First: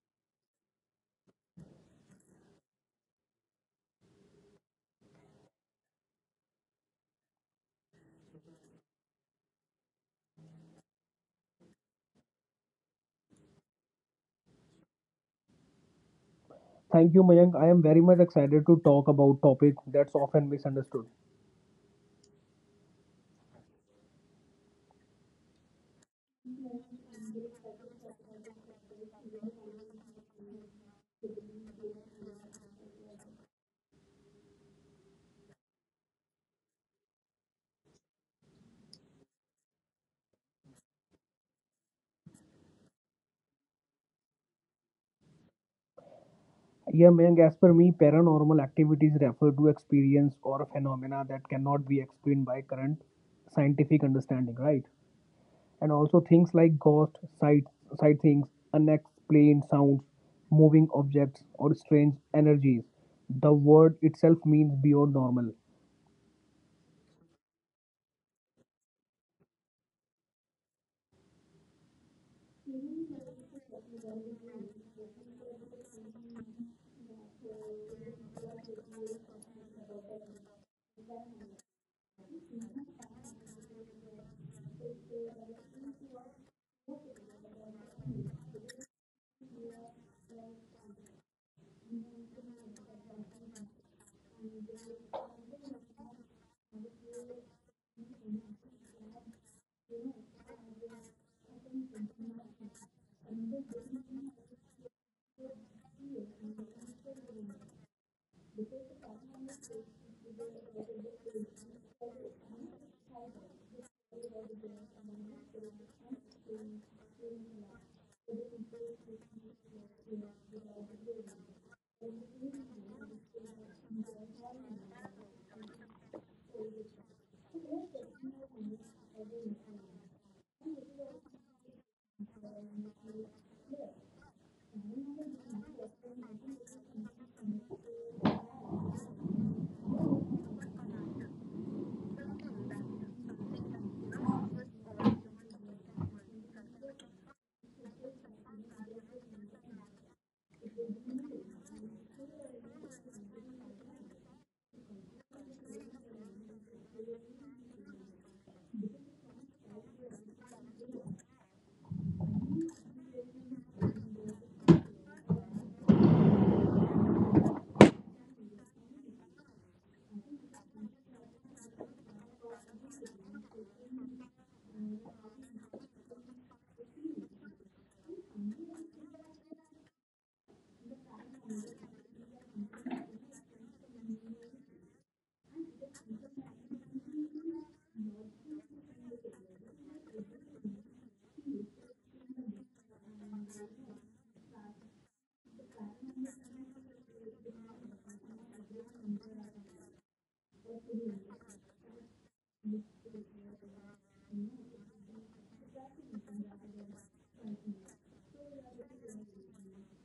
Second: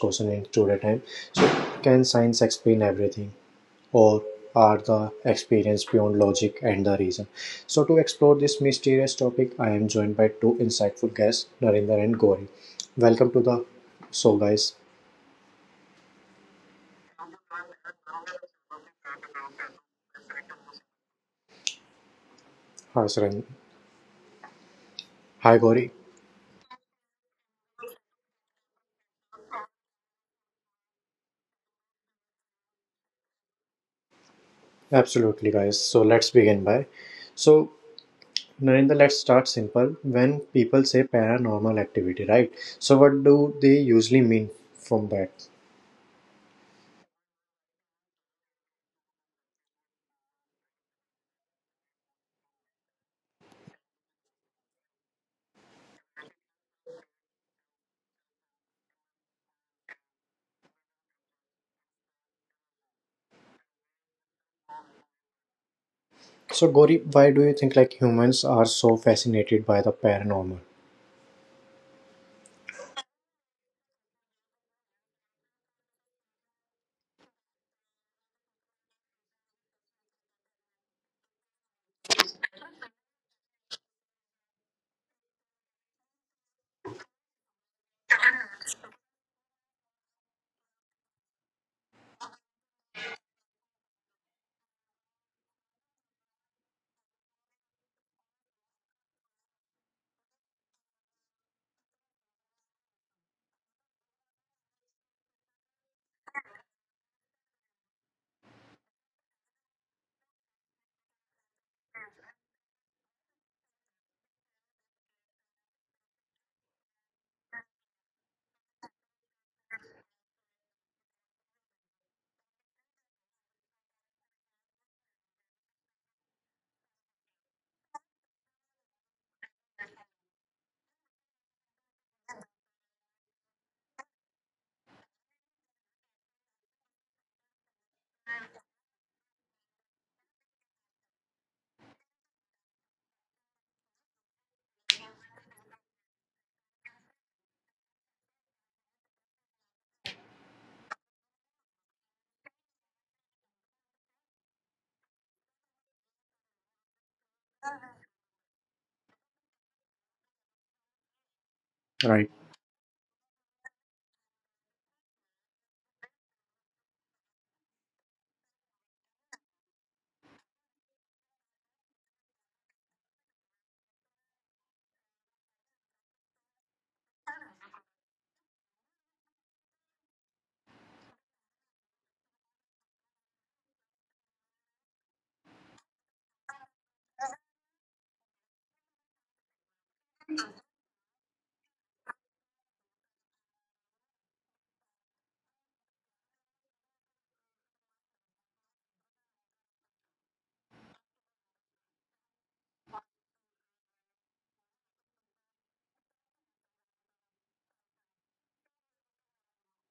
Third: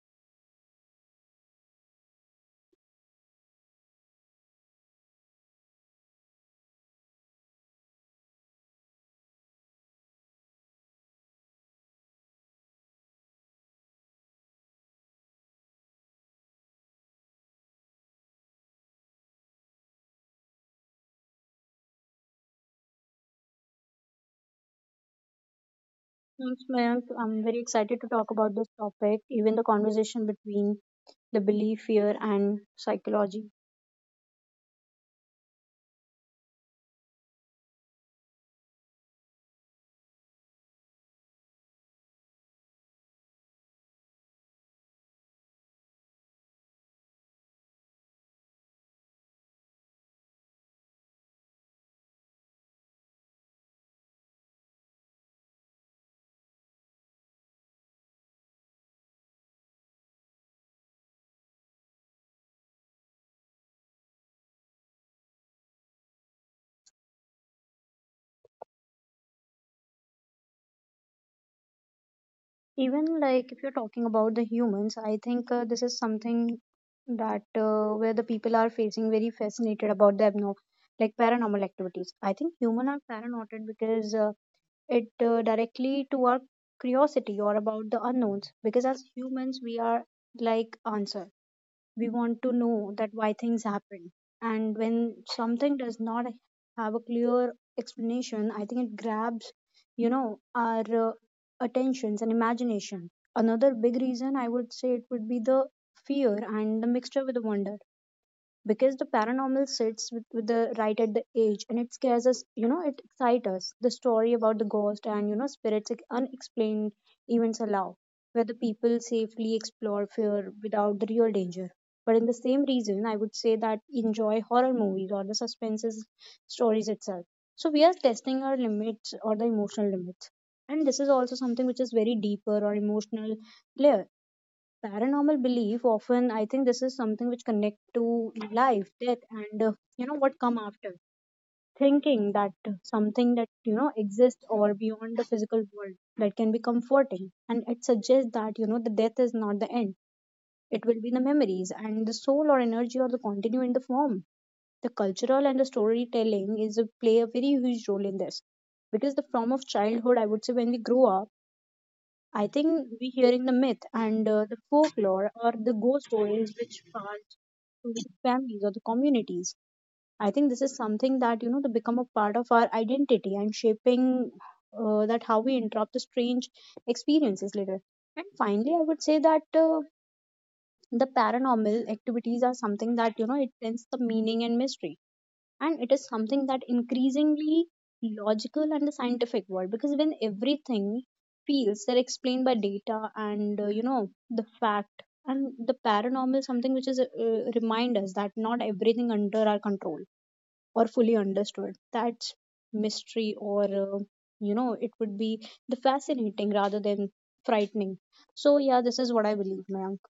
question in today time. So can science explain everything? Or are the experience beyond logic and the reason? So, to explore this mysterious topic, I am joined by two insightful guests, Narinder and Gauri. Welcome to the show, guys. Thank you, Mayank. I am very much excited to talk about topic that's often misunderstood. Hi, Saran. Hi, Gauri. Thanks, Mayank. I'm very excited to talk about this topic, even the conversation between the belief, fear, and psychology. Absolutely, guys. So, let's begin by. So, Narinder, let's start simple. When people say paranormal activity, right? So, what do they usually mean from that? Yeah, Mayank, as per me, paranormal activities refer to experience or phenomena that cannot be explained by current scientific understanding, right? And also things like ghost, sight, sightings, unexplained sounds, moving objects, or strange energies. The word itself means beyond normal. So, Gauri, why do you think like humans are so fascinated by the paranormal? Even like if you're talking about the humans, I think this is something that where the people are facing very fascinated about the abnormal, like paranormal activities. I think human are paranoid because it directly to our curiosity or about the unknowns. Because as humans, we are like answer. We want to know that why things happen, and when something does not have a clear explanation, I think it grabs our attentions and imagination. Another big reason, I would say, it would be the fear and the mixture with the wonder, because the paranormal sits with the right at the age and it scares us, it excites us. The story about the ghost and spirits, unexplained events allow where the people safely explore fear without the real danger. But in the same reason, I would say that enjoy horror movies or the suspenses stories itself, so we are testing our limits or the emotional limits. And this is also something which is very deeper or emotional layer. Paranormal belief often, I think this is something which connect to life, death, and you know what come after. Thinking that something that you know exists or beyond the physical world, that can be comforting, and it suggests that you know the death is not the end. It will be the memories and the soul or energy or the continue in the form. The cultural and the storytelling is a, play a very huge role in this, because the form of childhood, I would say, when we grow up, I Right. think we hearing the myth and the folklore or the ghost stories which passed to the families or the communities. I think this is something that you know to become a part of our identity and shaping that how we interrupt the strange experiences later. And finally, I would say that the paranormal activities are something that you know it tends the meaning and mystery, and it is something that increasingly logical and the scientific world, because when everything feels they're explained by data and you know the fact, and the paranormal is something which is remind us that not everything under our control or fully understood. That's mystery or you know, it would be the fascinating rather than frightening. So yeah, this is what I believe, Mayank.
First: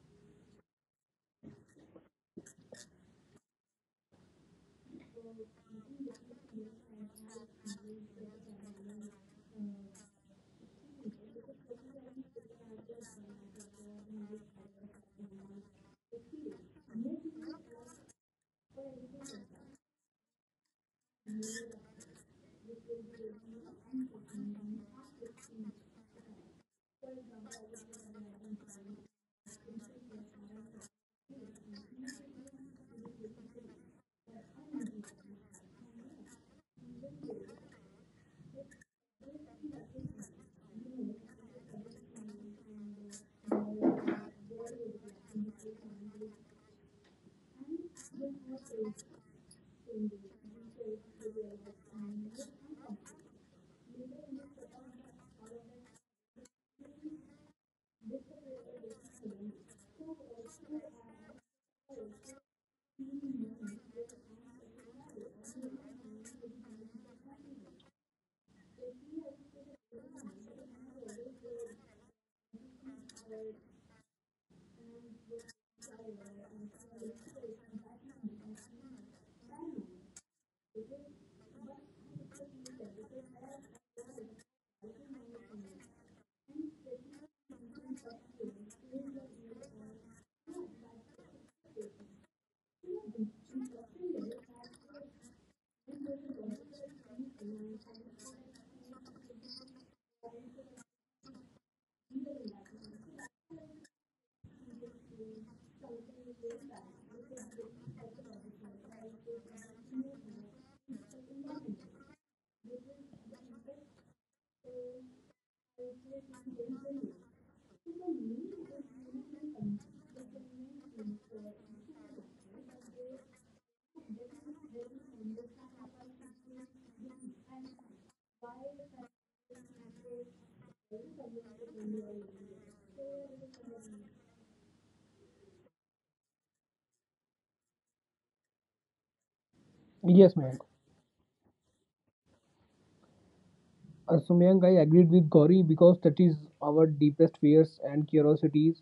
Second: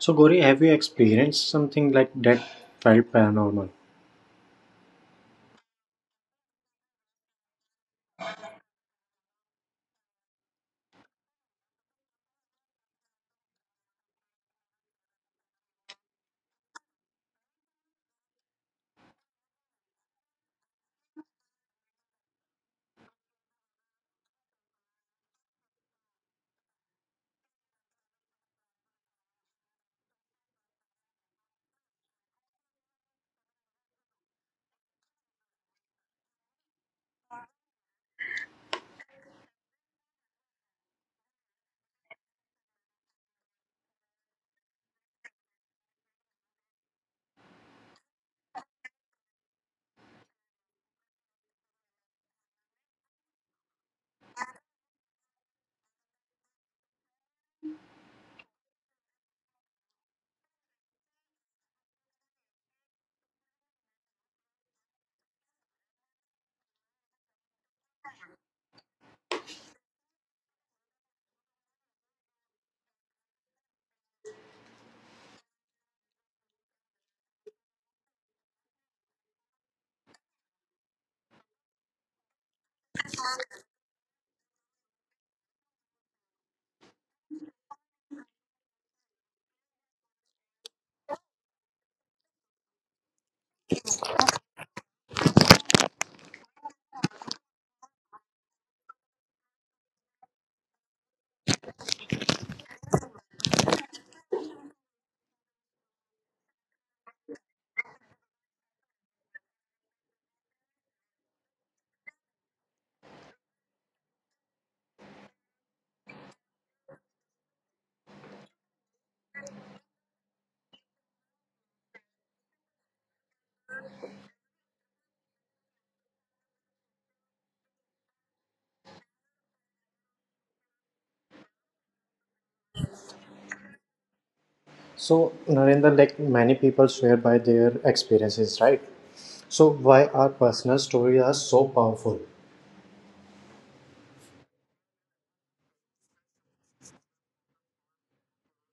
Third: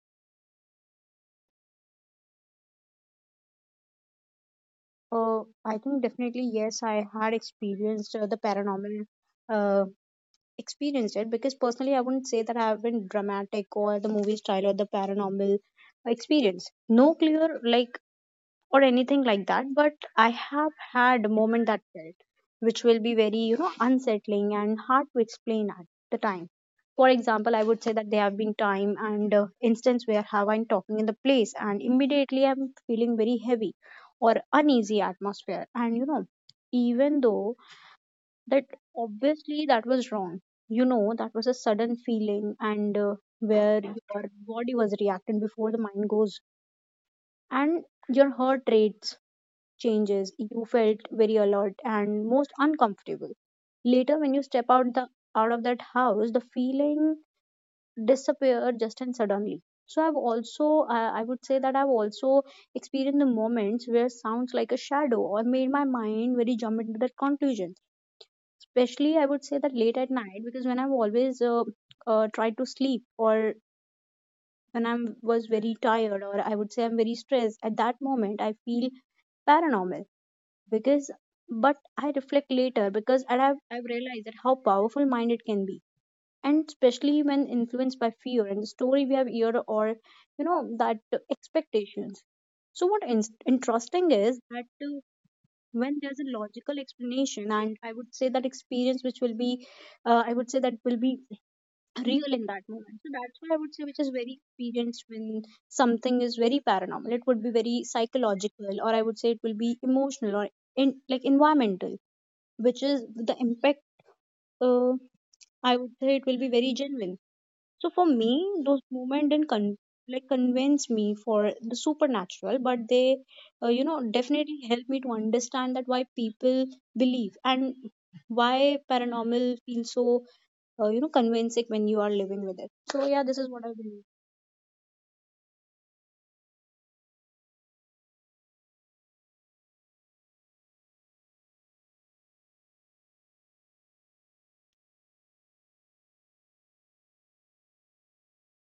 So, Gauri, have you experienced something like that felt paranormal? uh, I think definitely yes, I had experienced the paranormal uh, experienced it, because personally I wouldn't say that I have been dramatic or the movie style or the paranormal experience. No clear like or anything like that, but I have had a moment that felt which will be very, you know, unsettling and hard to explain at the time. For example, I would say that there have been time and instance where have I'm talking in the place and immediately I'm feeling very heavy or uneasy atmosphere, and you know, even though that obviously that was wrong, you know, that was a sudden feeling, and where your body was reacting before the mind goes, and your heart rates changes, you felt very alert and most uncomfortable. Later when you step out the out of that house, the feeling disappeared just and suddenly. So I've also I would say that I've also experienced the moments where sounds like a shadow or made my mind very jump into that conclusion, especially I would say that late at night, because when I've always tried to sleep or when I was very tired or I would say I'm very stressed at that moment, I feel paranormal because, but I reflect later because, and I've realized that how powerful mind it can be, and especially when influenced by fear and the story we have heard, or you know that expectations. So what interesting is that when there's a logical explanation, and I would say that experience which will be I would say that will be real in that moment. So that's what I would say, which is very experienced when something is very paranormal, it would be very psychological, or I would say it will be emotional or in like environmental, which is the impact uh, I would say it will be very genuine. So for me, those moments didn't like convince me for the supernatural, but they, you know, definitely help me to understand that why people believe and why paranormal feels so, you know, convincing when you are living with it. So yeah, this is what I believe. So, Narendra, like many people swear by their experiences, right? So, why Yes, our Mayank. personal stories are so powerful? Sumyang, I agreed with Gauri because that is our deepest fears and curiosities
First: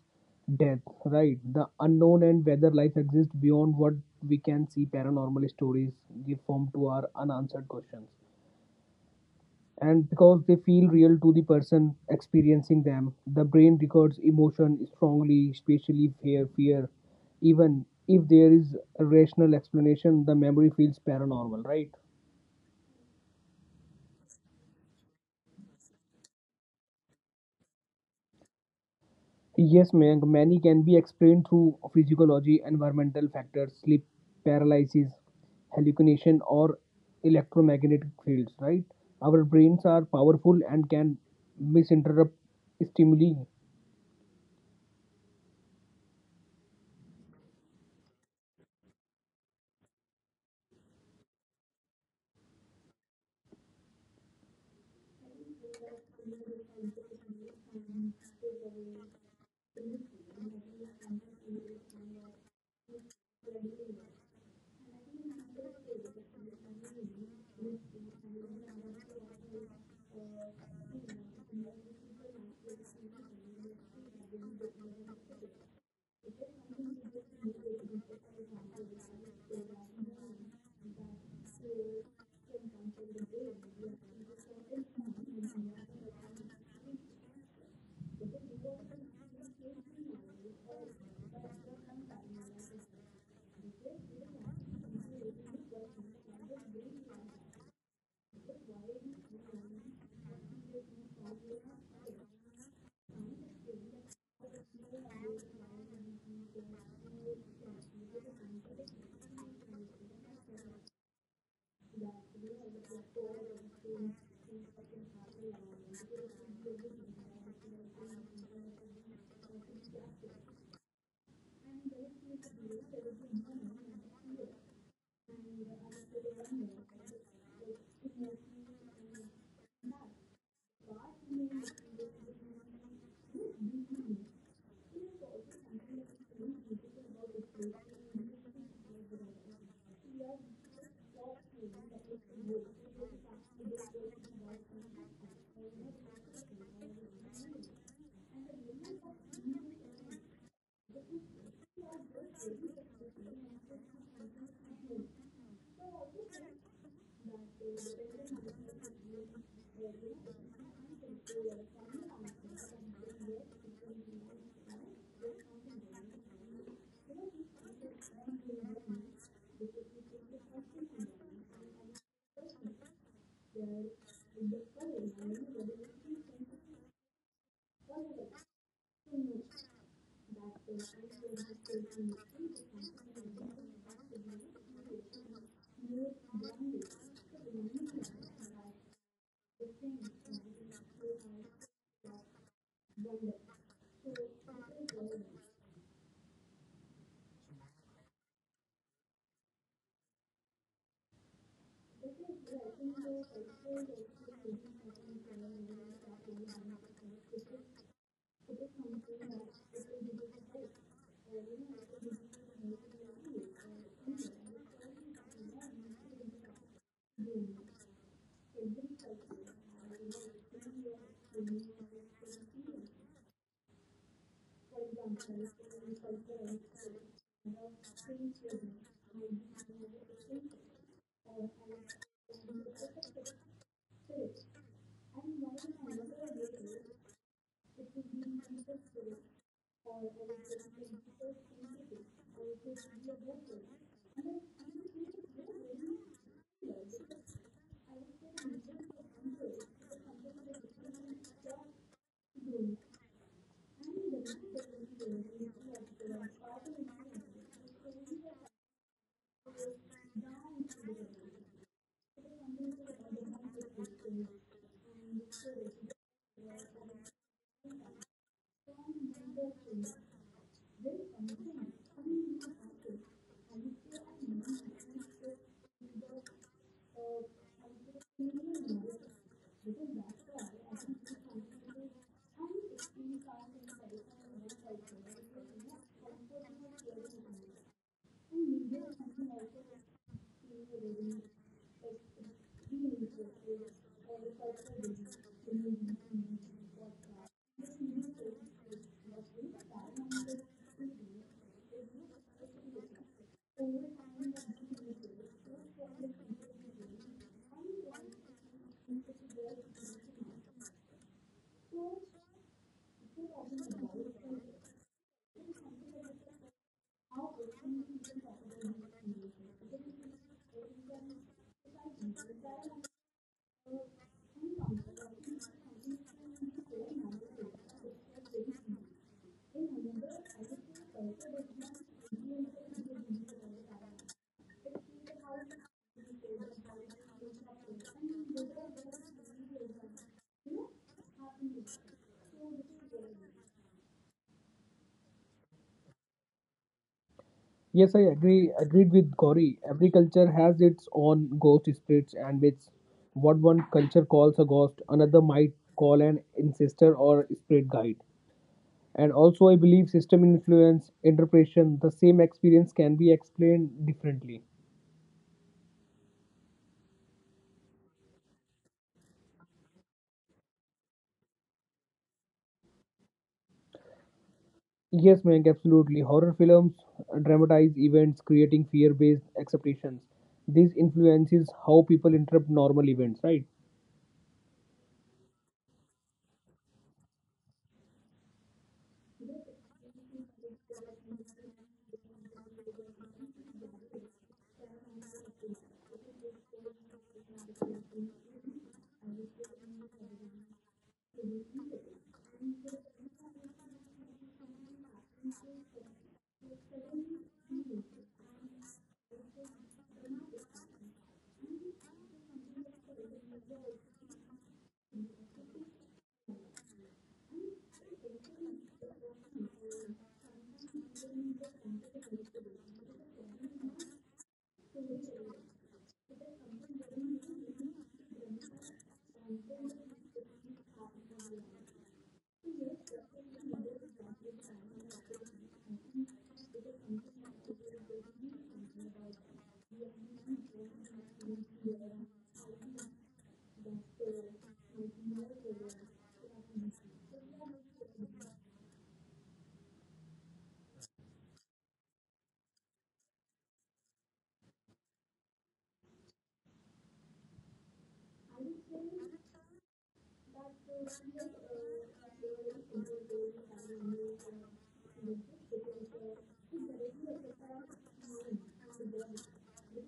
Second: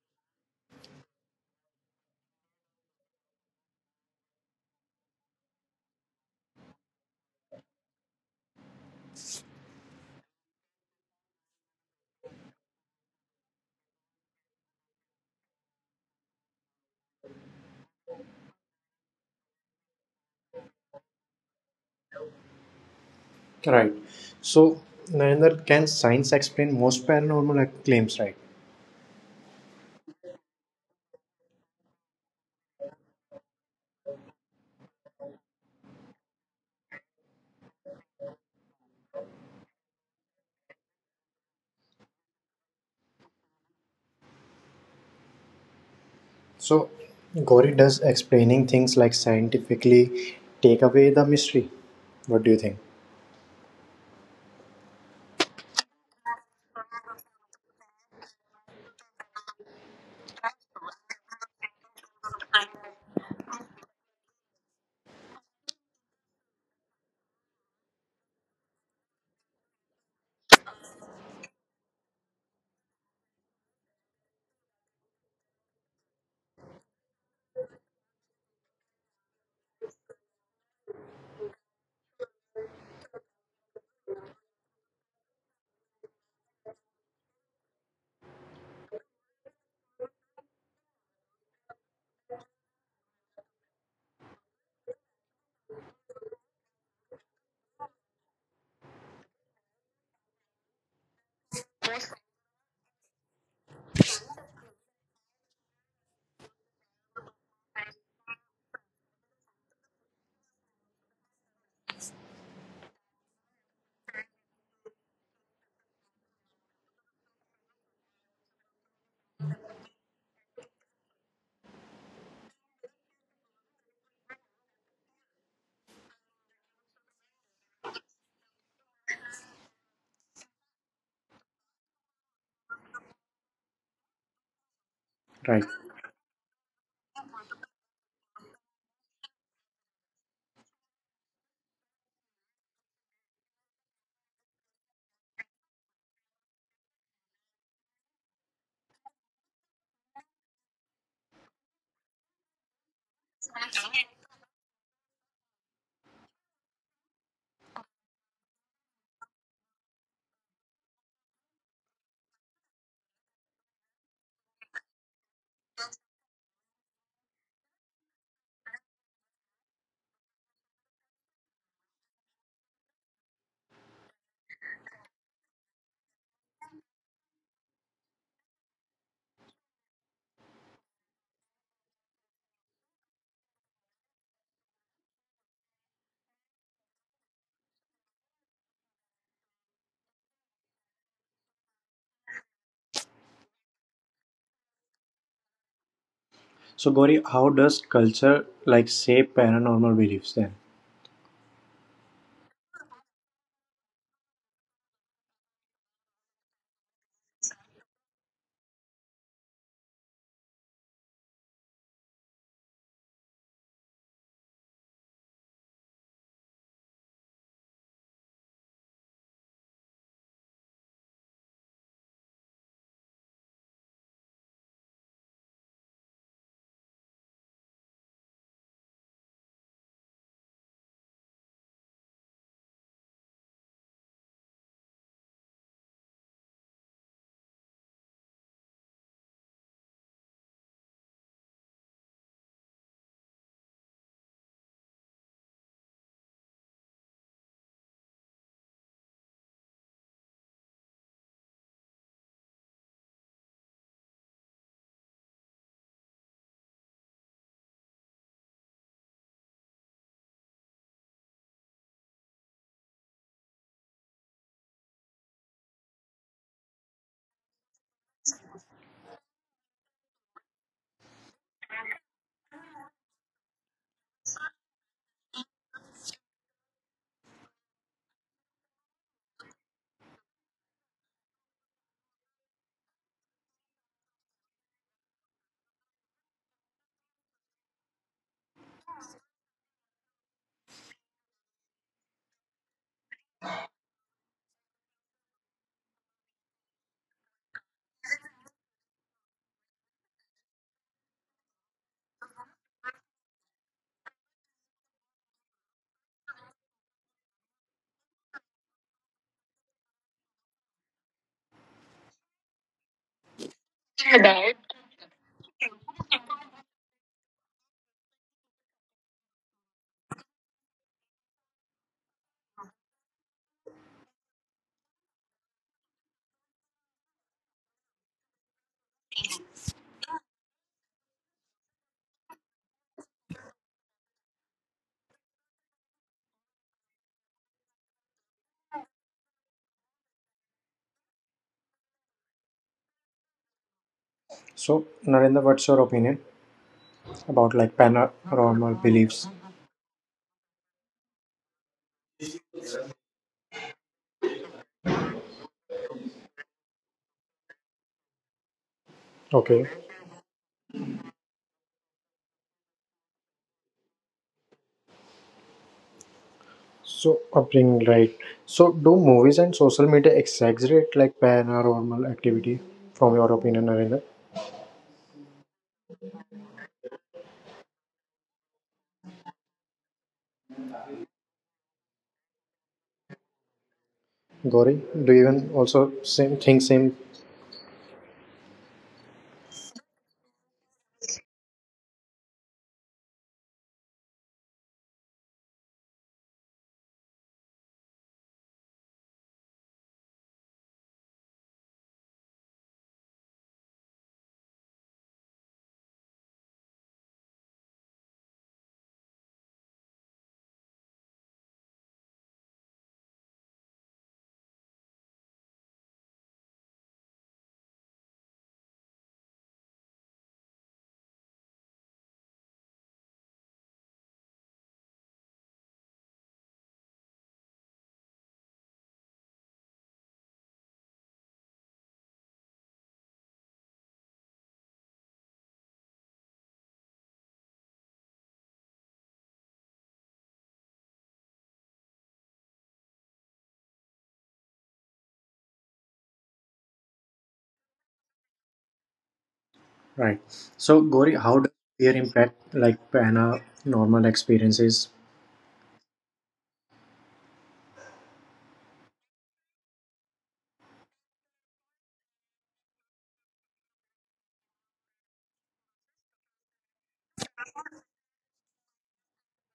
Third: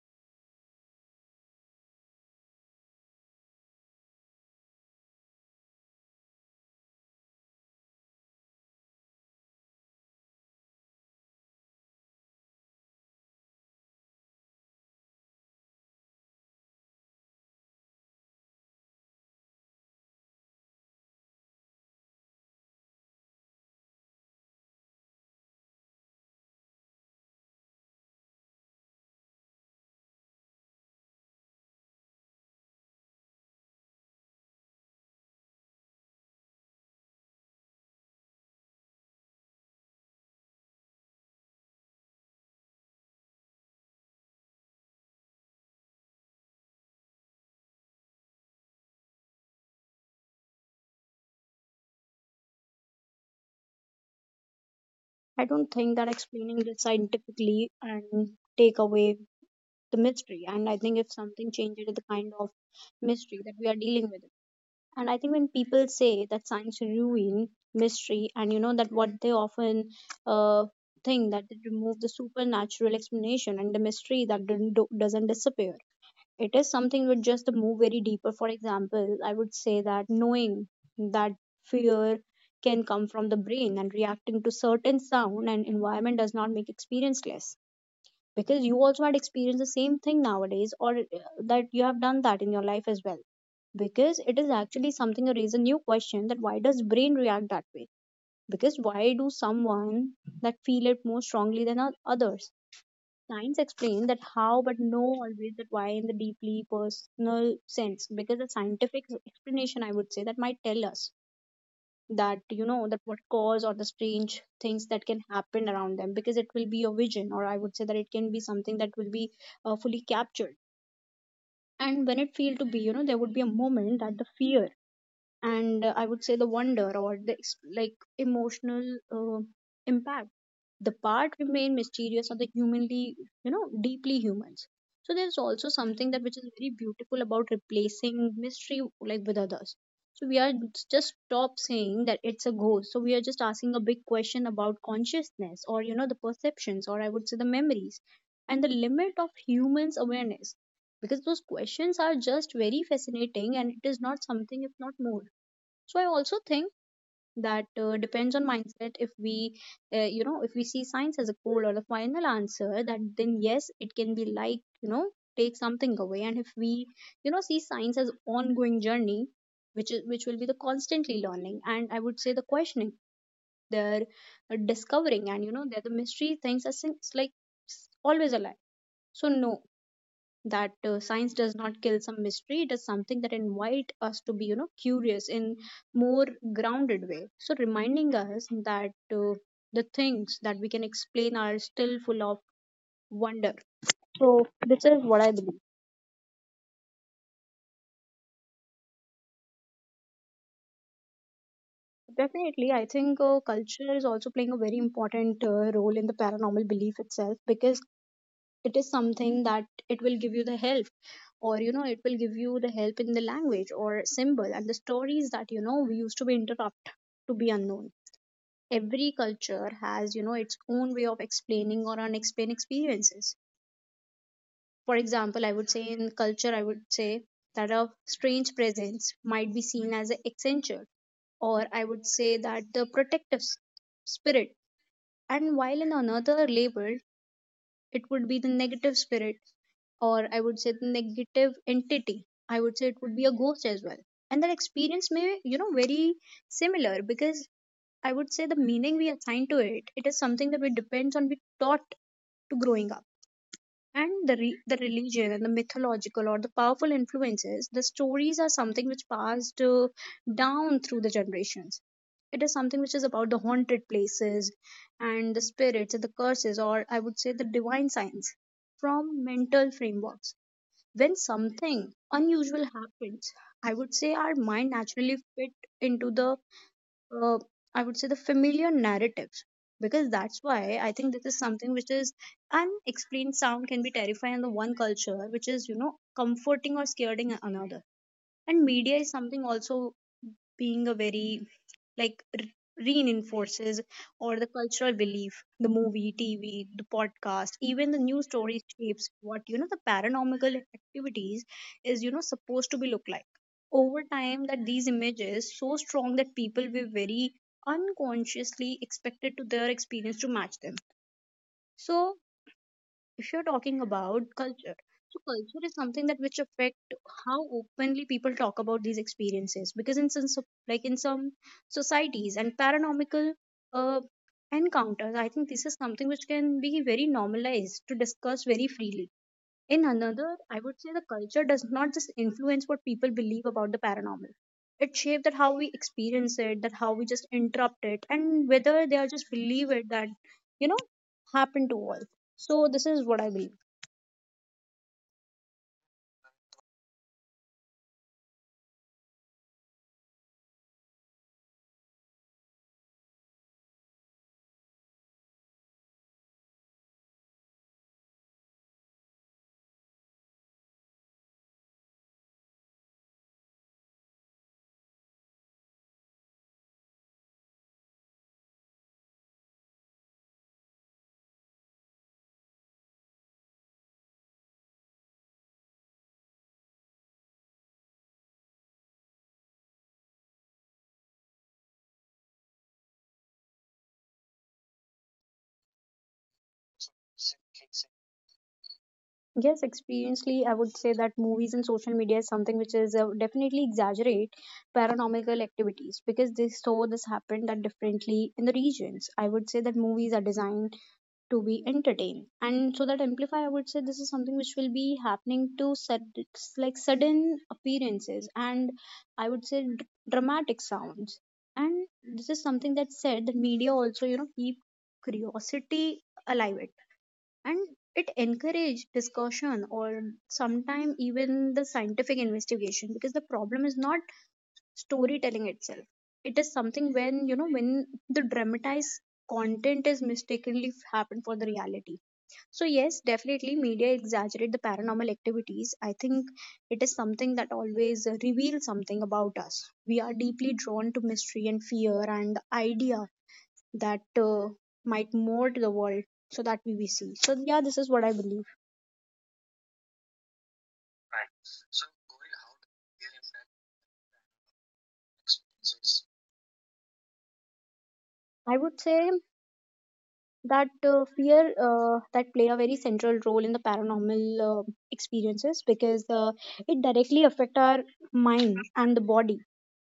death, right? The unknown and whether life exists beyond what we can see, paranormal stories give form to our unanswered questions. And because they feel real to the person experiencing them, the brain records emotion strongly, especially fear. Even if there is a rational explanation, the memory feels paranormal, right? Right. So, Narendra, can science explain most paranormal claims, right? Yes, Mayank, many can be explained through physiology, environmental factors, sleep paralysis, hallucination, or electromagnetic fields, right? Our brains are powerful and can misinterpret stimuli. So, Gauri, does explaining things like scientifically take away the mystery? What do you think? I don't think that explaining this scientifically and take away the mystery. And I think if something changes the kind of mystery that we are dealing with. And I think when people say that science ruin mystery, and you know that what they often uh, think that it remove the supernatural explanation, and the mystery that didn't do- doesn't disappear. It is something which just to move very deeper. For example, I would say that knowing that fear can come from the brain and reacting to certain sound and environment does not make experience less, because you also had experienced the same thing nowadays or that you have done that in your life as well, because it is actually something a reason you question that why does brain react that way, because why do someone that feel it more strongly than others. Science explain that how, but no always that why, in the deeply personal sense, because the scientific explanation, I would say, that might tell us that you know that what cause or the strange things that can happen around them, because it will be a vision, or I would say that it can be something that will be fully captured. And when it feel to be, you know, there would be a moment that the fear and I would say the wonder or the like emotional uh, impact, the part remain mysterious or the humanly, you know, deeply humans. So there's also Right. something that which is very beautiful about replacing mystery like with others. So we are just stop saying that it's a ghost, so we are just asking a big question about consciousness, or you know, the perceptions, or I would say the memories and the limit of humans awareness, because those questions are just very fascinating, and it is not something if not more. So I also think that depends on mindset, if we you know, if we see science as a goal or a final answer, that then yes, it can be like, you know, take something away. And if we, you know, see science as ongoing journey, which is which will be the constantly learning, and I would say the questioning, their discovering, and you know, they're the mystery things are it's like always alive. So no, that science does not kill some mystery, it is something that invite us to be, you know, curious in more grounded way, so reminding us that the things that we can explain are still full of wonder. So this is what I believe. So, Gauri, how does culture like shape paranormal beliefs Definitely, I think culture is also playing a very important role in the paranormal belief itself, because it is something that it will give you the help, or you know, it will give you the help in the language or symbol and the stories that you know we used to be interrupt to be unknown. Every culture has, you know, its own way of explaining or unexplained experiences. For example, I would say in culture, I would say that a strange presence might be seen as an accenture, or I would say that the protective spirit, and while in another label it would be the negative spirit, or I would say the negative entity. I would say it would be a ghost as well. And that experience may, you know, very similar, because I would say the meaning we assign to it, it is something that we depends on we taught to growing up. And the, the religion and the mythological or the powerful influences, the stories are something which passed down through the generations. It is something which is about the haunted places and the spirits and the curses, or I would say the divine signs from mental frameworks. When something unusual happens, I would say our mind naturally fit into the uh, I would say the familiar narratives because that's why I think this is something which is unexplained sound can be terrifying in the one culture, which is comforting or scaring another. And media is something also being a very like reinforces or the cultural belief, the movie TV the podcast even the news stories shapes what the paranormal activities is supposed to be look like over time, that these images so strong that people were very unconsciously expected to their experience to match them. So if you're talking about culture, then? so culture is something that which affect how openly people talk about these experiences because in some like in some societies and paranormal uh, encounters, I think this is something which can be very normalized to discuss very freely in another. I would say the culture does not just influence what people believe about the paranormal. It shapes that how we experience it, that how we just interrupt it, and whether they are just believe it that, you know, happen to all. So this is what I believe. So, Narendra, what's your opinion about Yes, I like agreed paranormal with beliefs? Gauri. Every culture has its own ghost spirits and which what one culture calls a ghost, another might call an ancestor or spirit guide. And also, I believe Okay, system influence, interpretation, the same experience can be explained differently. so upbringing, right? So, do movies and social media exaggerate like paranormal activity? From your opinion, Narendra, Yes, Mayank, absolutely. Horror films dramatize events, creating fear based expectations. This influences how people interpret normal events, right? Gauri, do you even also same think same? Yes, experientially, I would say that movies and social media is something which is definitely exaggerate paranormal activities because they saw this happen that differently in the regions. I would say that movies are designed to be entertained, and so that amplify, I would say this is something which will be happening to like sudden appearances, and I would say dramatic sounds. And this is something that said that media also keep curiosity alive, it and it encourage discussion or sometime even the scientific investigation because the problem is not storytelling itself. It is something when the dramatized content is mistakenly happened for the reality. So yes, definitely media exaggerate the paranormal activities. I think it is something that always reveals something about us. We are deeply drawn to mystery and fear and the idea that might mold the world so that we see. So yeah, this is what I believe. Right. So, Gauri, how does fear impact like paranormal experiences? I would say that fear that play a very central role in the paranormal uh, experiences because it directly affect our mind and the body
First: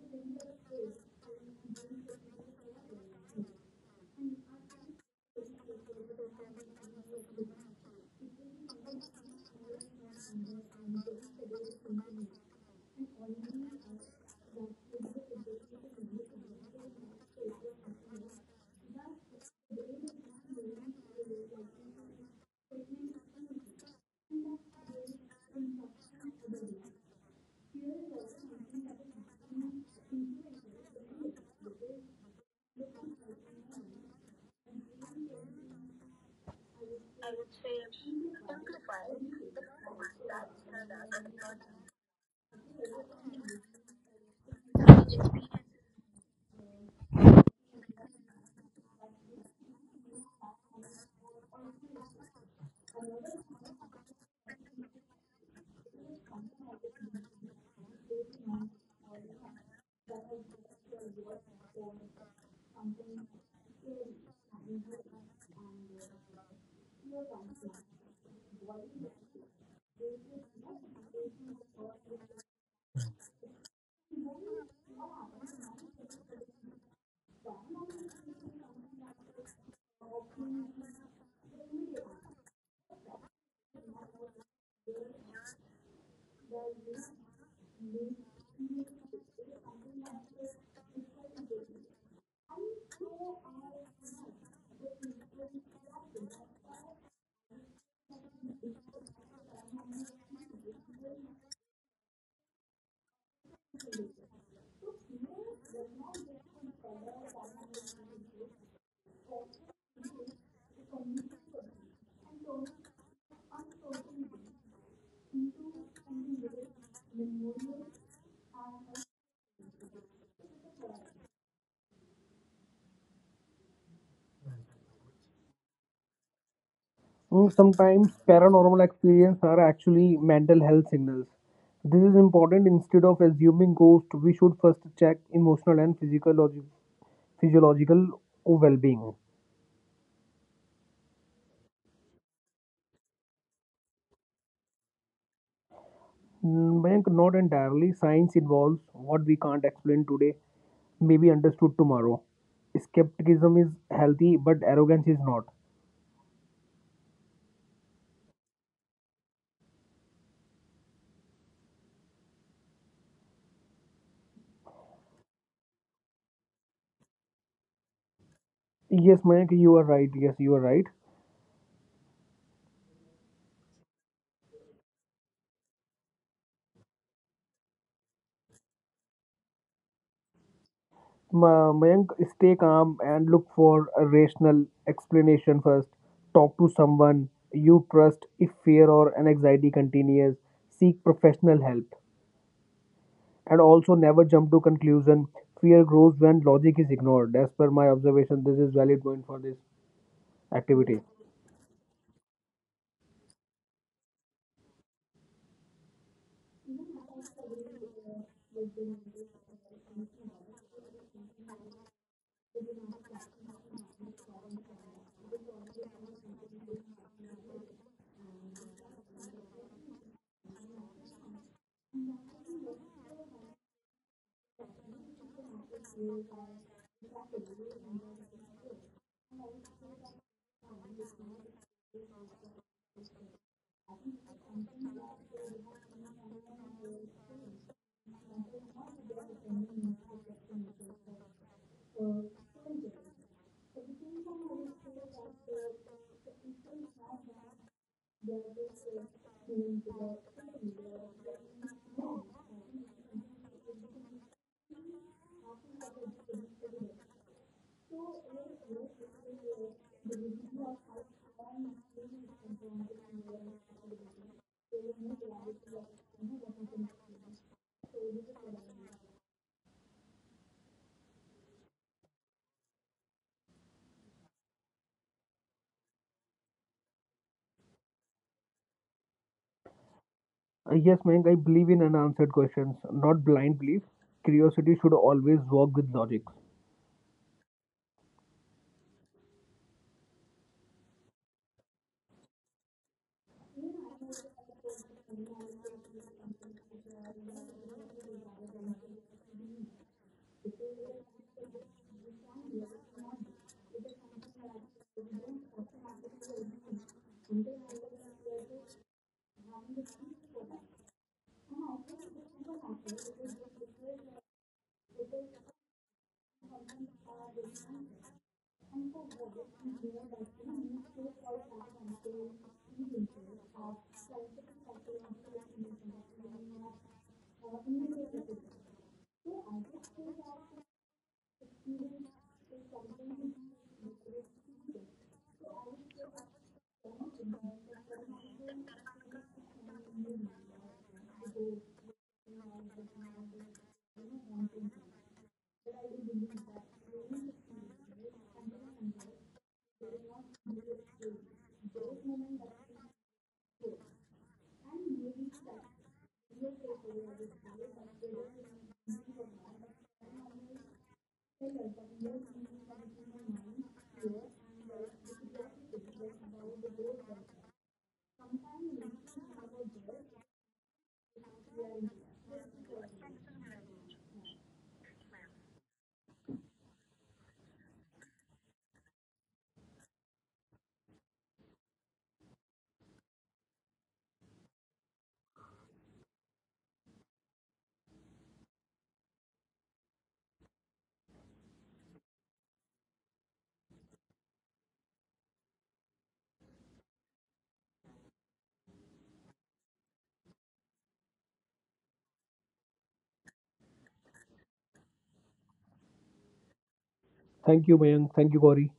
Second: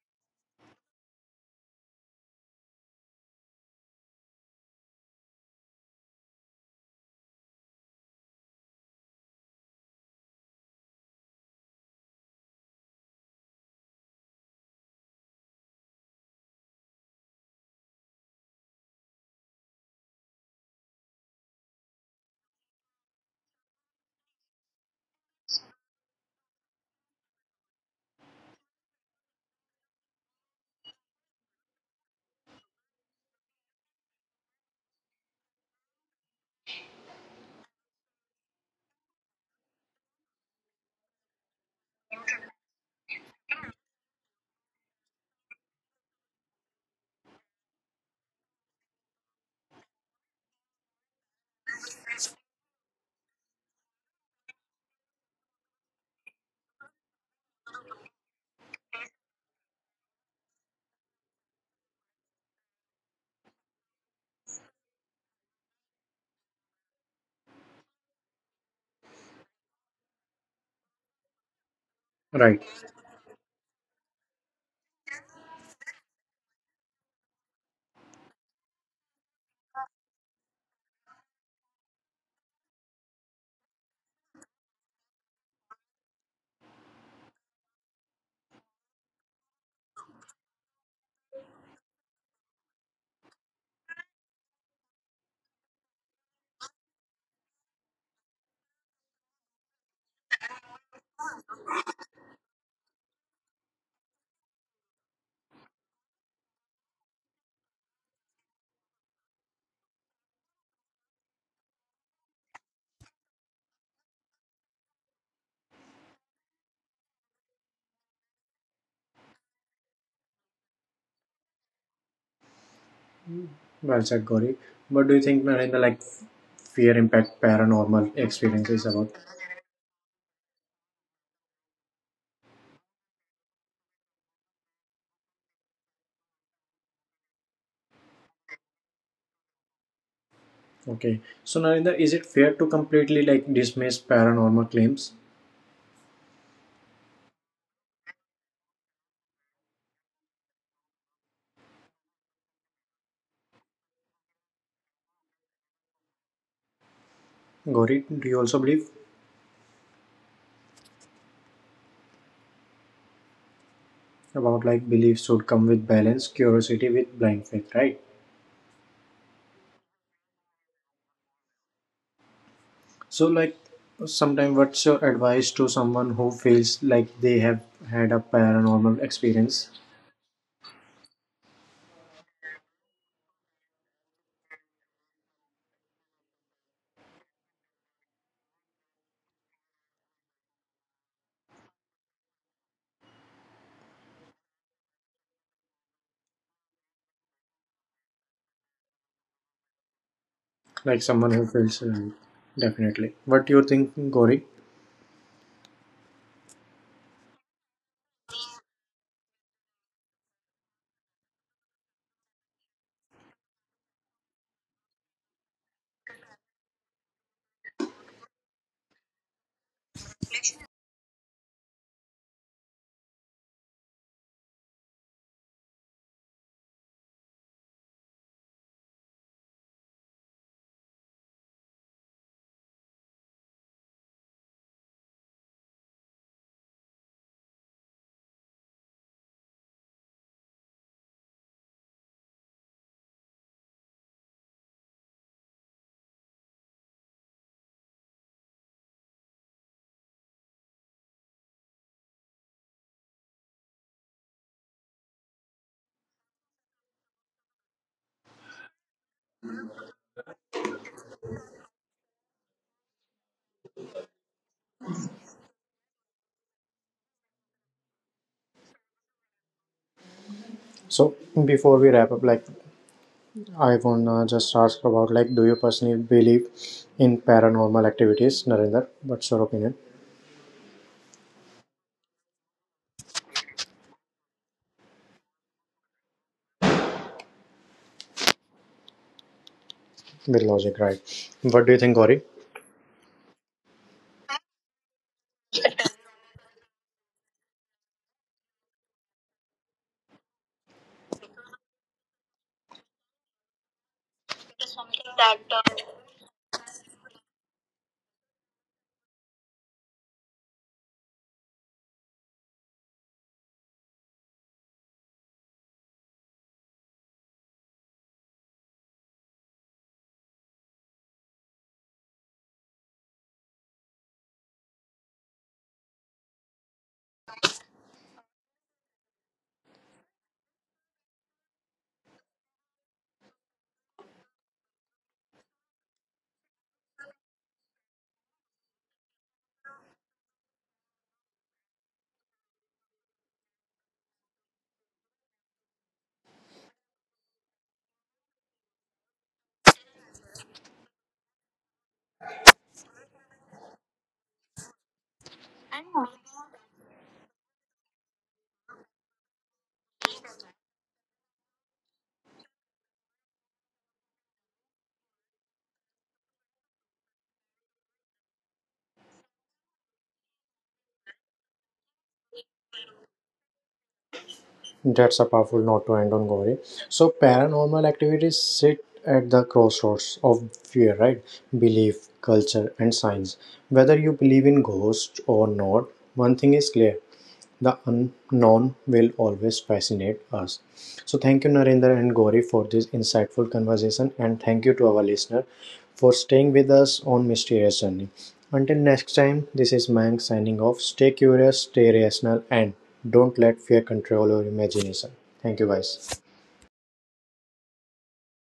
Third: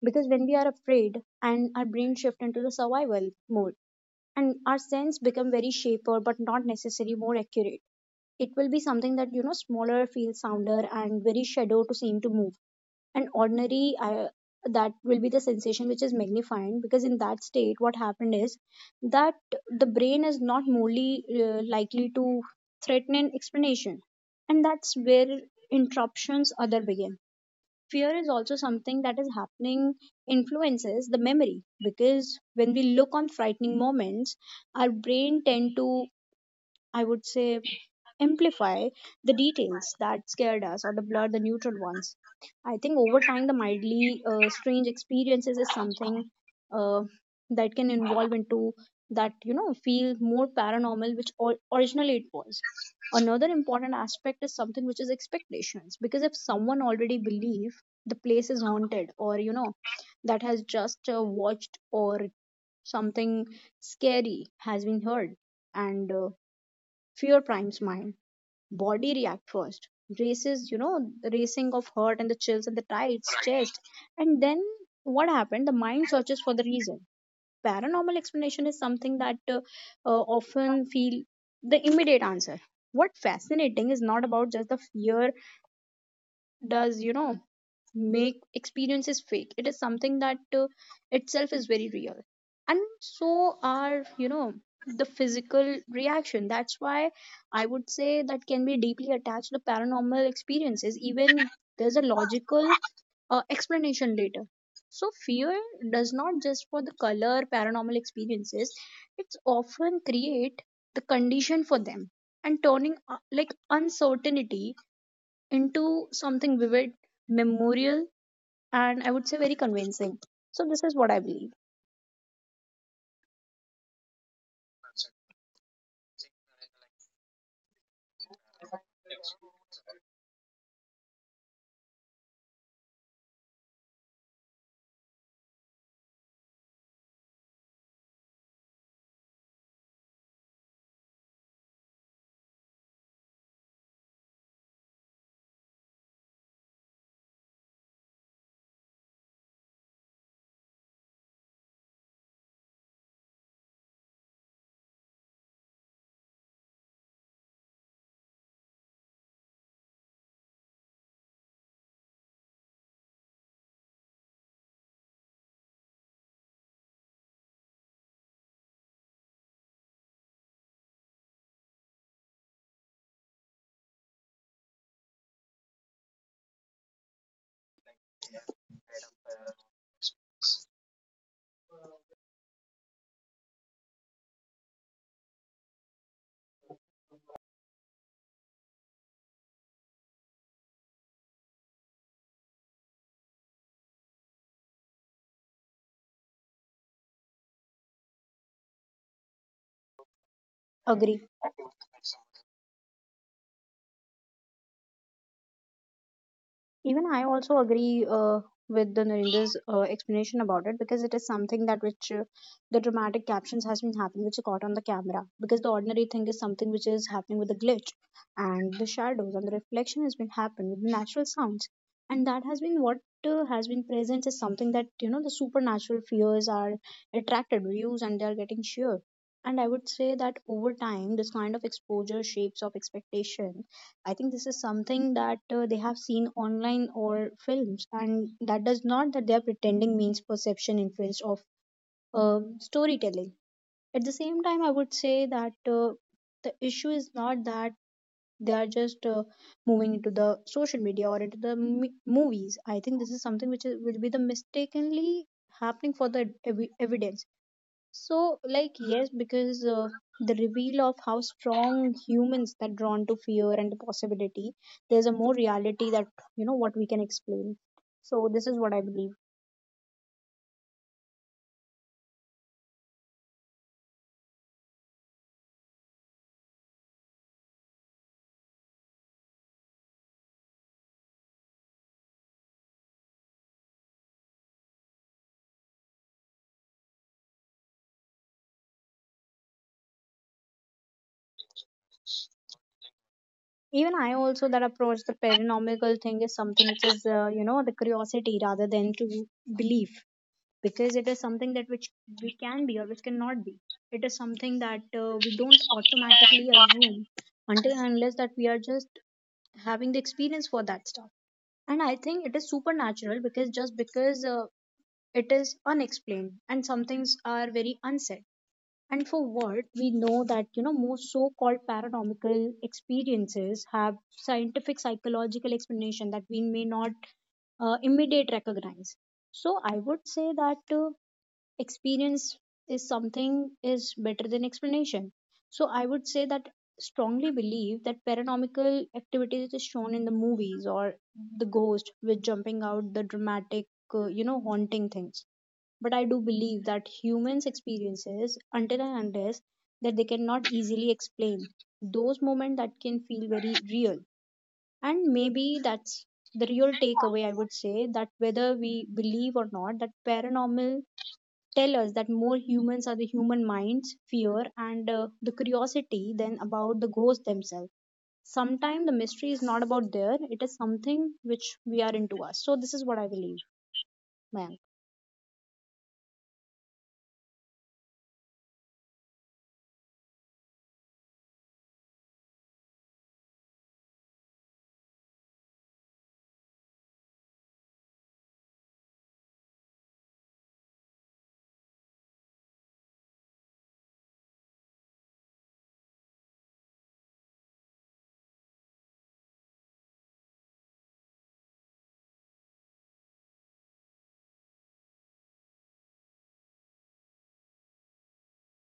because when we are afraid, and our brain shift into the survival mode, and our sense become very shaper but not necessarily more accurate. It will be something that smaller feels sounder and very shadow to seem to move and ordinary that will be the sensation which is magnifying because in that state what happened is that the brain is not morely likely to threaten an explanation, and that's where interruptions other begin. Fear is also something that is happening influences the memory because when we look on frightening moments, our brain tend to, I would say, amplify the details that scared us or the blur the neutral ones. I think over time, the mildly strange experiences is something uh, that can evolve into that feel more paranormal, which originally it was. Another important aspect is something which is expectations, because if someone already believe the place is haunted, or that has just watched or something scary has been heard, and fear primes mind, body react first, races the racing of heart and the chills and Right. the tights chest, and then what happened the mind searches for the reason. Paranormal explanation is something that often feel the immediate answer. What fascinating is not about just the fear does make experience is fake. It is something that itself is very real, and so are the physical reaction. That's why I would say that can be deeply attached to paranormal experiences even there's a logical explanation later. So fear does not just for the color paranormal experiences, it's often create the condition for them and turning like uncertainty into something vivid, memorial, and I would say very convincing. So, this is what I believe. Well said, Gauri. But do you think, Narendra, like fear impact Mm, sometimes paranormal paranormal experiences about? experiences are actually mental health signals. This is important. Instead of assuming ghost, we should first check emotional and physiological well-being. Okay. So Narinder, is it fair to completely like dismiss paranormal claims? Mm, Mayank, not entirely. Science involves what we can't explain today, may be understood tomorrow. Skepticism is healthy, but arrogance is not. Gauri, do you also believe about like beliefs should come with balance, curiosity with blind faith, right? Yes, Mayank, you are right. Yes, you are right. So like sometime what's your advice to someone who feels like they have had a paranormal experience? Mayank, stay calm and look for a rational explanation first. Talk to someone you trust if fear or an anxiety continues. Seek professional help. And also never jump to conclusion. Fear grows when logic is ignored. As per my observation, this is valid point for this activity. Agree. Like someone who feels definitely. What do you think, Gauri? Even I also agree with the Narendra's explanation about it because it is something that which the dramatic captions has been happening which is caught on the camera because the ordinary thing is something which is happening with the glitch and the shadows and the reflection has been happened with the natural sounds, and that has been what has been present is something that the supernatural fears are attracted views and they are getting sheer. And I would say that over time this kind of exposure shapes of expectation. I think this is something that they have seen online or films, and that does not that they are pretending means perception influence of storytelling. At the same time, I would say that the issue is not that they are just moving into the social media or into the movies. I think this is something which is, will be the mistakenly happening for the evidence. So, like, yes, because the reveal of how strong humans that drawn to fear and the possibility, there's a more reality that what we can explain. So, this is what I believe. So before we wrap up, like I wanna just ask about like do you personally believe in paranormal activities, Narinder? What's your opinion? Yes Mayank, I believe in unanswered questions, not blind belief. Curiosity should always walk with logic. With logic, right. What do you think, Gauri? Even I also that approach the paranormal thing is something which is the curiosity rather than to belief because it is something that which we can be or which cannot be. It is something that we don't that uh, automatically assume until and unless that we are just having the experience for that stuff, and I think it is supernatural because just because it is unexplained and some things are very unsaid. And for what we know that most so-called paranormal experiences have scientific psychological explanation that we may not immediate recognize. So I would say that experience is something is better than explanation. So I would say that strongly believe that paranormal activities is shown in the movies or the ghost with jumping out the dramatic haunting things. But I do believe that humans experiences until and unless that they cannot easily explain those moments that can feel very real. And maybe that's the real takeaway. I would say that whether we believe or not that paranormal tell us that more humans are the human minds, fear, and the curiosity than about the ghosts themselves. Sometimes the mystery is not about there, it is something which we are into us. So, this is what I believe, Mayank. That's a powerful note to end on, Gauri. So, paranormal activities sit at the crossroads of fear, right? Belief, culture, and science. Whether you believe in ghosts or not, one thing is clear the unknown will always fascinate us. So, thank you, Narendra and Gauri, for this insightful conversation, and thank you to our listener for staying with us on Mysterious Journey. Until next time, this is Mank signing off. Stay curious, stay rational, and don't let fear control your imagination. Thank you, guys. Thank you, Mayank. Thank you, Gauri.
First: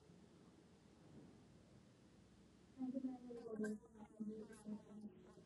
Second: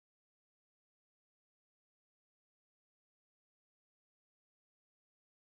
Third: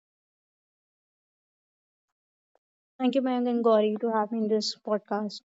Thank you, Mayank and Gauri, to have me in this podcast.